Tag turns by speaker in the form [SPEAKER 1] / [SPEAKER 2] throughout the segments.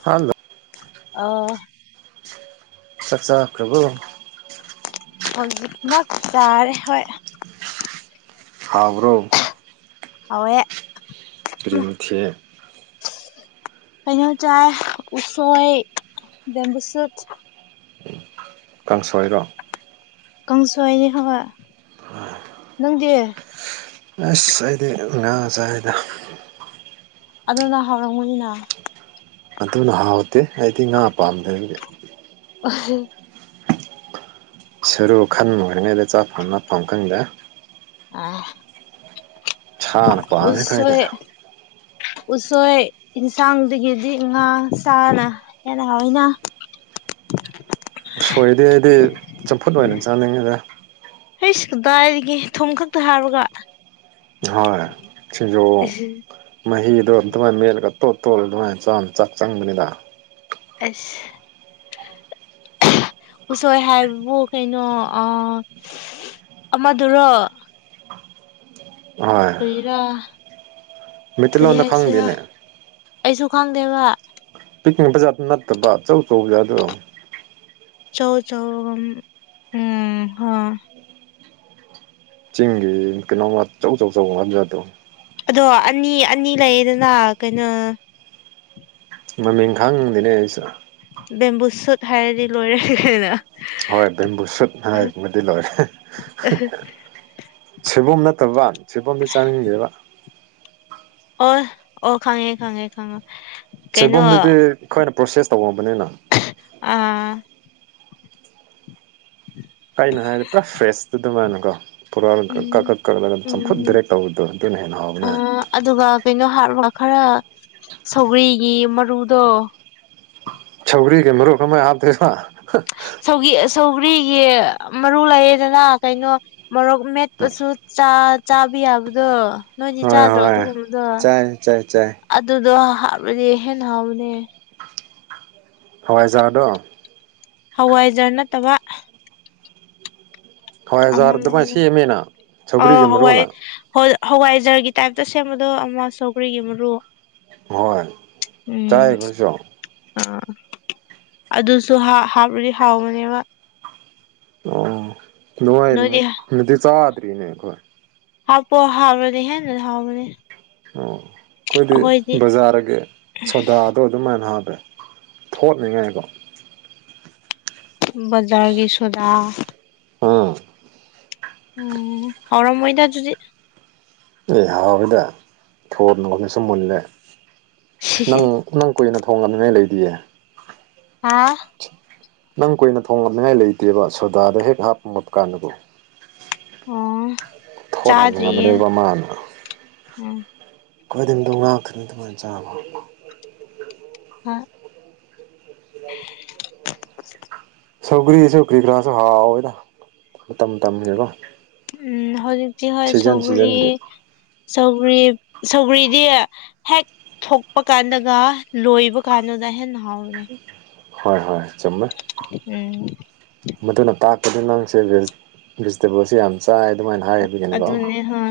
[SPEAKER 1] hello
[SPEAKER 2] ꯑꯥ
[SPEAKER 1] ꯆꯥꯛꯆꯥ ꯄ꯭ꯔꯕꯨ
[SPEAKER 2] ꯑꯣꯖꯤ ꯇꯥꯔꯦ ꯍ
[SPEAKER 1] ꯍꯕ꯭ꯔꯣ
[SPEAKER 2] ꯍꯧꯋꯦ
[SPEAKER 1] ꯑꯗꯨꯔꯤ ꯃꯦ
[SPEAKER 2] ꯀꯩꯅ ꯆꯥꯏ ꯎꯁꯣꯏ ꯕꯝꯕꯁꯠ
[SPEAKER 1] ꯀꯥꯡꯁꯣꯏꯔꯣ
[SPEAKER 2] ꯀꯥꯡꯪꯁ ꯑꯏꯅꯤ ꯍꯕ ꯅꯪꯗꯤꯦ
[SPEAKER 1] ꯑꯁ ꯑꯩꯗꯤ ꯉ ꯆꯗ
[SPEAKER 2] ꯑꯗꯨꯅ ꯍꯥꯎꯔꯝꯒꯅꯤꯅ
[SPEAKER 1] ꯑꯗꯨꯅ ꯍꯥꯎꯇꯦ ꯑꯩꯗꯤ ꯉꯥ ꯄꯥꯝꯗꯗꯤ
[SPEAKER 2] ꯑ
[SPEAKER 1] ꯁꯔꯨ ꯈꯟꯔꯤꯉꯩꯗ ꯆꯥꯛꯐꯝ ꯃꯐꯝ ꯀꯟꯗ
[SPEAKER 2] ꯑ
[SPEAKER 1] ꯁꯅ ꯄꯥꯝꯃꯦꯈꯣꯏꯗ
[SPEAKER 2] ꯎꯁꯣꯏ ꯌꯦꯟꯁꯥꯡꯗꯒꯤꯗꯤ ꯉꯥ ꯁꯥꯥꯅ ꯍꯦꯟꯅ ꯍꯣꯏꯅ
[SPEAKER 1] ꯎꯁꯣꯏꯗꯤ ꯑꯩꯗꯤ ꯆꯝꯐꯨꯠ ꯑꯣꯏꯅ ꯆꯥꯅꯤꯡꯉꯤꯗ
[SPEAKER 2] ꯑꯩ ꯁꯤ ꯀꯗꯥꯏꯔꯤꯒꯦ ꯊꯨꯝ ꯈꯛꯇ ꯍꯥꯔꯒ
[SPEAKER 1] ꯍꯣꯏ ꯈꯖꯣ ꯃꯍꯍꯤꯗꯗꯃꯥꯏ ꯃꯠ ꯀ ꯇꯣ ꯇꯣꯜ ꯑꯗꯨꯃꯥꯏꯅ ꯆꯥꯎ ꯌꯥꯝ ꯆꯥꯛ ꯆꯪꯕꯅꯤꯗ
[SPEAKER 2] ꯑꯁ ꯎꯁꯣꯏ ꯍꯥꯏꯕꯨ ꯀꯩꯅꯣ ꯑ ꯑꯃꯗꯨꯔꯣ ꯀꯩꯔꯥ
[SPEAKER 1] ꯃꯤꯇꯂꯪꯗ ꯈꯥꯡꯕꯤꯅꯦ
[SPEAKER 2] ꯑꯩꯁꯨ ꯈꯪꯗꯦꯕ
[SPEAKER 1] ꯄꯤꯛꯅꯤꯛ ꯕꯖꯥꯠꯇ ꯅꯠꯇꯕ ꯑꯆꯧ ꯆꯧꯕꯁ ꯑꯗꯨ
[SPEAKER 2] ꯆꯧ ꯆꯧ ꯎꯝ ꯍ
[SPEAKER 1] ꯆꯤꯡꯒꯤ ꯀꯩꯅꯣꯝꯃ ꯑꯆꯧ ꯑꯆꯧꯆꯧꯕ ꯃꯖꯥꯗꯣ
[SPEAKER 2] ꯑꯗꯣ ꯑꯅꯤ ꯑꯅꯤ ꯂꯩꯌꯦꯗꯅ ꯀꯩꯅꯣ
[SPEAKER 1] ꯃꯃꯤꯡ ꯈꯥꯡꯗꯅꯦ ꯑꯩꯁꯨ
[SPEAKER 2] ꯕꯦꯝꯕꯨ ꯁꯨꯠ ꯍꯥꯏꯔꯗꯤ ꯂꯣꯏꯔꯈꯦꯅ
[SPEAKER 1] ꯍꯣꯏ ꯕꯦꯝꯕꯨ ꯁꯨꯠ ꯍꯥꯏꯃꯗꯤ ꯂꯣꯏꯔꯦ ꯁꯦꯕꯣꯝ ꯅꯠꯇꯕ ꯁꯦꯕꯣꯝꯗꯤ ꯆꯥꯅꯤꯡꯒꯦꯕ
[SPEAKER 2] ꯑꯣ ꯑꯣ ꯈꯪꯉꯦ ꯈꯉꯦ ꯈꯥꯉ
[SPEAKER 1] ꯁꯣꯏꯕꯨꯝꯗꯨꯗꯤ ꯑꯩꯈꯣꯏꯅ ꯄ꯭ꯔꯣꯁꯦꯁ ꯇꯧꯝꯕꯅꯤꯅ
[SPEAKER 2] ꯑꯥ
[SPEAKER 1] ꯀꯩꯅꯣ ꯍꯥꯏꯔꯗꯤ ꯄꯨꯔꯥ ꯐ꯭ꯔꯦꯁꯇꯨ ꯑꯗꯨꯃꯅꯀꯣ ꯄꯨꯔꯥꯥꯟ ꯀꯛꯈꯠ
[SPEAKER 2] ꯎꯝ
[SPEAKER 1] ꯀꯛꯀꯠꯂꯒ ꯆꯝꯐꯨꯠ
[SPEAKER 2] ꯎꯝ
[SPEAKER 1] ꯗ꯭ꯔꯦ ꯇꯧꯕꯗꯣ ꯑꯗꯨꯅ ꯍꯦꯟꯅ ꯍꯥꯎꯕꯅꯦ
[SPEAKER 2] ꯑꯥ ꯑꯗꯨꯒ ꯀꯩꯅꯣ ꯍꯥꯞꯔꯒ ꯈꯔ ꯁꯧꯒꯔꯤꯒꯤ ꯃꯔꯨꯗꯣ
[SPEAKER 1] ꯆꯧꯒꯔꯤ ꯀ ꯃꯔꯨ ꯀ ꯑꯃ ꯍꯥꯗꯁ
[SPEAKER 2] ꯁ ꯁꯧꯒ꯭ꯔꯤꯒꯤ ꯃꯔꯨ ꯂꯩꯌꯦꯦꯗꯅ ꯀꯩꯅꯣ ꯃꯣꯔꯣꯛ ꯃꯦꯠꯄꯁꯨ ꯆꯥꯕ ꯌꯥꯕꯗꯣ ꯅꯣꯏꯗꯤ
[SPEAKER 1] ꯍꯣꯏ
[SPEAKER 2] ꯆꯥꯗ꯭ꯔꯣ
[SPEAKER 1] ꯍꯣꯏ
[SPEAKER 2] ꯑꯗꯨꯒꯨꯝꯕꯗꯣ
[SPEAKER 1] ꯆꯥꯏ ꯆꯥꯏ ꯆꯥꯏ
[SPEAKER 2] ꯑꯗꯨꯗꯣ ꯍꯥꯕꯗꯤ ꯍꯦꯅ ꯍꯕꯅꯦ
[SPEAKER 1] ꯍꯋꯥꯏꯖꯋꯥꯔꯗ
[SPEAKER 2] ꯍꯋꯥꯏꯖꯔ ꯅꯠꯇꯕ
[SPEAKER 1] ꯍꯋꯥꯏꯖꯥꯔ ꯑꯗꯨꯃꯥꯏꯅ ꯁꯦꯝꯃꯦꯅ
[SPEAKER 2] ꯑ
[SPEAKER 1] ꯁꯧꯒ꯭ꯔꯤꯒꯤ
[SPEAKER 2] ꯍꯋꯥꯏ
[SPEAKER 1] ꯃꯔꯨꯅ
[SPEAKER 2] ꯍ ꯍꯋꯥꯏꯖꯔꯒ ꯇꯥꯏꯞꯇꯁꯦ ꯑꯃꯗꯨ ꯑꯃ ꯁꯧꯒꯔꯤꯒꯤ ꯃꯔꯔ
[SPEAKER 1] ꯍꯣꯏ
[SPEAKER 2] ꯎꯝ
[SPEAKER 1] ꯆꯥꯏ ꯑꯩꯈꯣꯏꯁꯨ
[SPEAKER 2] ꯑ ꯑꯗꯨꯁꯨ ꯍꯥꯞꯄꯗꯤ ꯍꯥꯎꯕꯅꯦꯕ
[SPEAKER 1] ꯅꯅꯨꯡꯉꯥꯏ
[SPEAKER 2] ꯅꯣꯏꯗꯤ
[SPEAKER 1] ꯅꯗꯤ ꯆꯥꯗꯔꯤꯅꯦꯈꯣꯏ
[SPEAKER 2] ꯍꯥꯥꯎ ꯄꯣ ꯍꯥꯥꯎꯕ ꯍ ꯂꯩ ꯍꯥꯎꯕꯅꯤ
[SPEAKER 1] ꯑꯣ ꯑꯩꯈꯣꯏꯗꯤ ꯕꯖꯥꯔꯒꯤ ꯁꯣꯗꯥꯗꯣ ꯑꯗꯨꯝꯥꯏꯅ ꯍꯥꯞ ꯊꯠꯅꯤꯡꯉꯥꯏꯀꯣ
[SPEAKER 2] ꯕꯖꯔꯒꯤ ꯁꯗꯥ
[SPEAKER 1] ꯎꯝ
[SPEAKER 2] ꯎꯝ ꯍꯔꯝ ꯃꯣꯏꯗ ꯑꯗꯨꯗꯤ
[SPEAKER 1] ꯑꯦ ꯍꯥꯎꯋꯦꯗ ꯊꯣꯟꯅꯉꯣꯅꯁꯨꯨꯝ ꯃꯨꯜꯂꯦ ꯅꯪ ꯅꯪ ꯀꯨꯏꯅ ꯊꯣꯡ ꯉꯝꯅꯤꯉꯥꯏ ꯂꯩꯗꯤꯌꯦ
[SPEAKER 2] ꯍꯥ
[SPEAKER 1] ꯅꯪ ꯀꯨꯏꯅ ꯊꯣꯡꯂꯛꯅꯤꯡꯉꯥꯏ ꯂꯩꯇꯦꯕ ꯁꯣꯗꯥꯗ ꯍꯦꯛ ꯍꯥꯞꯄꯂꯕ ꯀꯥꯟꯗꯨꯕꯨꯣ
[SPEAKER 2] ꯑꯣ
[SPEAKER 1] ꯊꯣꯠ ꯍꯥꯟꯉ
[SPEAKER 2] ꯆꯥꯗ꯭ꯔꯤꯌꯦ
[SPEAKER 1] ꯃꯔꯕ ꯃꯅ
[SPEAKER 2] ꯎꯝ
[SPEAKER 1] ꯀꯣꯏꯗꯤꯝꯗꯣ ꯉꯥꯛꯇ꯭ꯅꯤ ꯑꯗꯨꯃꯥꯏꯅ ꯆꯥꯕ
[SPEAKER 2] ꯍꯥ [unintelligible] [unintelligible]
[SPEAKER 1] ꯁꯧꯒ꯭ꯔꯤ ꯁꯧꯒ꯭ꯔꯤ ꯈꯔꯁꯨ ꯍꯥꯎꯋꯗ ꯇꯝꯒꯦꯀꯣ
[SPEAKER 2] ꯎꯝ ꯍꯧꯖꯤꯛꯇꯤ ꯍꯣꯏ ꯁꯧꯒꯔꯤ
[SPEAKER 1] ꯁꯤꯖꯟꯒꯤ
[SPEAKER 2] ꯁꯧꯒ꯭ꯔꯤ ꯁꯧꯒ꯭ꯔꯤꯗꯤ ꯍꯦꯛ ꯊꯣꯛꯄ ꯀꯥꯟꯗꯒ ꯂꯣꯏꯕ ꯀꯥꯟꯗꯗ ꯍꯦꯟꯅ ꯍꯥꯎꯦ
[SPEAKER 1] ꯍꯣꯏ ꯍꯣꯏ ꯆꯨꯝꯃꯦ ꯃꯗꯨꯅ ꯇꯥꯛ ꯑꯗꯨ ꯅꯪꯁꯦꯦ ꯦꯖꯤꯇꯦꯕꯜꯁꯤ ꯌꯥꯝꯁ
[SPEAKER 2] ꯑꯗꯨꯅꯦ ꯍ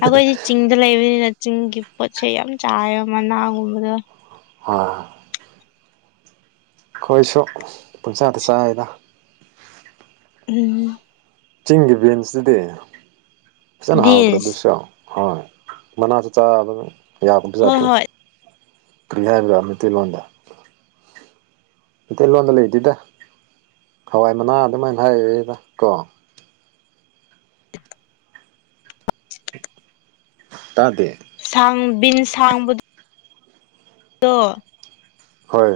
[SPEAKER 2] ꯑꯩꯈꯣꯏꯗꯤ ꯆꯤꯡꯗ ꯂꯩꯕꯅꯤ ꯅ ꯆꯤꯡꯒꯤ ꯄꯣꯠꯁꯦ ꯌꯥꯝ ꯆꯥꯏꯌꯦꯕ ꯃꯅꯥꯒꯨꯝꯕꯗ
[SPEAKER 1] ꯍꯣꯏ ꯑꯩꯈꯣꯏꯁꯨ ꯄꯨꯟꯁꯥꯗ ꯆꯥꯏꯔꯤꯗ
[SPEAKER 2] ꯎꯝ
[SPEAKER 1] ꯆꯤꯡꯒꯤ ꯕꯤꯟꯁꯇꯨꯗꯤ ꯐꯖꯅ ꯍꯥꯎꯗ꯭ꯔ
[SPEAKER 2] ꯕꯤꯟꯁ
[SPEAKER 1] ꯑꯗꯨꯁꯨꯣ ꯍꯣꯏ ꯃꯅꯥꯁꯨ ꯆꯥꯕ
[SPEAKER 2] ꯍꯣꯏ
[SPEAKER 1] ꯌꯥꯕꯗꯨꯖꯥꯠꯇ꯭ꯔꯣ
[SPEAKER 2] ꯍꯣꯏ
[SPEAKER 1] ꯀꯔꯤ ꯍꯥꯏꯕ꯭ꯔꯥ ꯃꯩꯇꯩꯂꯣꯟꯗ ꯃꯩꯇꯩꯂꯣꯟꯗ ꯂꯩꯗꯦꯗ ꯍꯋꯥꯏ ꯃꯅꯥ ꯑꯗꯨꯃꯥꯏꯅ ꯍꯥꯏꯦꯗ ꯀꯣ ꯇꯗꯦ
[SPEAKER 2] ꯑꯥꯡ ꯕꯤꯟ ꯁꯥꯡꯕꯗ ꯇ
[SPEAKER 1] ꯍꯣꯏ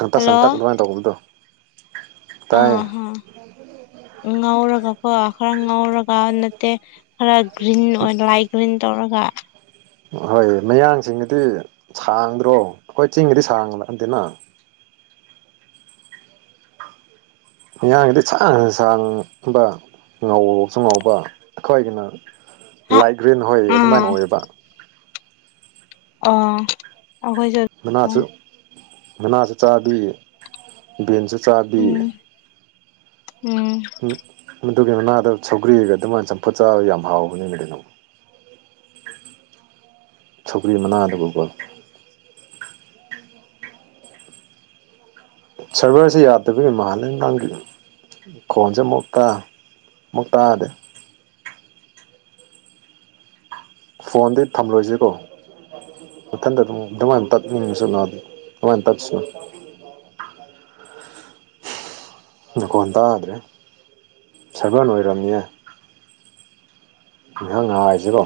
[SPEAKER 1] ꯁꯪꯇꯥ ꯁꯪꯇꯥꯛꯗꯥꯏ ꯇꯧꯕꯣꯏꯗ
[SPEAKER 2] ꯑ ꯑꯥ ꯉꯧꯔꯒꯀꯣ ꯈꯔ ꯉꯥꯎꯔꯒ ꯅꯠꯇꯦ ꯈꯔ ꯒ꯭ꯔꯤꯟ ꯑꯣꯏ ꯂꯥꯏꯠ ꯒ꯭ꯔꯤꯟ ꯇꯧꯔꯒ
[SPEAKER 1] ꯍꯣꯏ ꯃꯌꯥꯡꯁꯤꯡꯒꯗꯤ ꯁꯥꯡꯗ꯭ꯔꯣ ꯑꯩꯈꯣꯏ ꯆꯤꯡꯒꯗꯤ ꯁꯥꯡ ꯂꯛꯑꯗꯦꯅ ꯃꯤꯌꯥꯝꯒꯤꯗꯤ ꯁꯥꯡꯁꯨ ꯁꯥꯡꯕ ꯉꯥꯎꯁꯨ ꯉꯥꯎꯕ ꯈꯈꯋꯥꯏꯒꯤꯅ
[SPEAKER 2] ꯍꯥ
[SPEAKER 1] ꯂꯥꯏꯠ ꯒ꯭ꯔꯤꯟ ꯍꯣꯏ ꯑꯗꯨꯃꯥꯏꯅ ꯑꯣꯏꯌꯦꯕ
[SPEAKER 2] ꯑ ꯑꯩꯈꯣꯏ ꯆꯠ
[SPEAKER 1] ꯃꯅꯥꯁꯨ ꯃꯅꯥꯁꯨ ꯆꯥꯕꯤ ꯕꯦꯟꯁꯨ ꯆꯥꯕꯤ
[SPEAKER 2] ꯎꯝ ꯎꯝ
[SPEAKER 1] ꯃꯗꯨꯒꯤ ꯃꯅꯥꯗ ꯁꯧꯒ꯭ꯔꯤꯒ ꯑꯗꯨꯃꯥꯏꯅ ꯆꯝꯐꯨꯠ ꯆꯥꯕ ꯌꯥꯝ ꯍꯥꯎꯕꯅꯤ ꯀꯔꯤꯅꯣ ꯁꯀ꯭ꯔꯤ ꯃꯅꯥꯗꯧꯕꯀꯣ ꯁꯚꯔꯁꯤ ꯌꯥꯗꯕꯒꯤ ꯃꯥꯜꯂꯦ ꯅꯪꯒꯤ ꯈꯣꯟꯁꯦ ꯑꯃꯨꯛꯇ ꯃꯣꯇꯥꯥꯗ ꯐꯣꯟꯗꯤ ꯊꯝꯂꯣꯏꯁꯤꯀꯣ ꯃꯊꯟꯗ ꯑꯗꯨ ꯑꯗꯨꯃꯥꯏꯅ ꯇꯠꯅꯤꯡꯁꯨꯅꯗꯤ ꯑꯗꯨꯃꯥꯏꯅ ꯇꯠꯁꯤꯅ ꯗꯨꯀꯣꯟ ꯇꯥꯗ꯭ꯔꯦ ꯁꯚꯔ ꯑꯣꯏꯔꯕꯝꯅꯤꯌꯦ ꯏꯈꯪ ꯉ ꯍꯥꯏꯁꯤꯀꯣ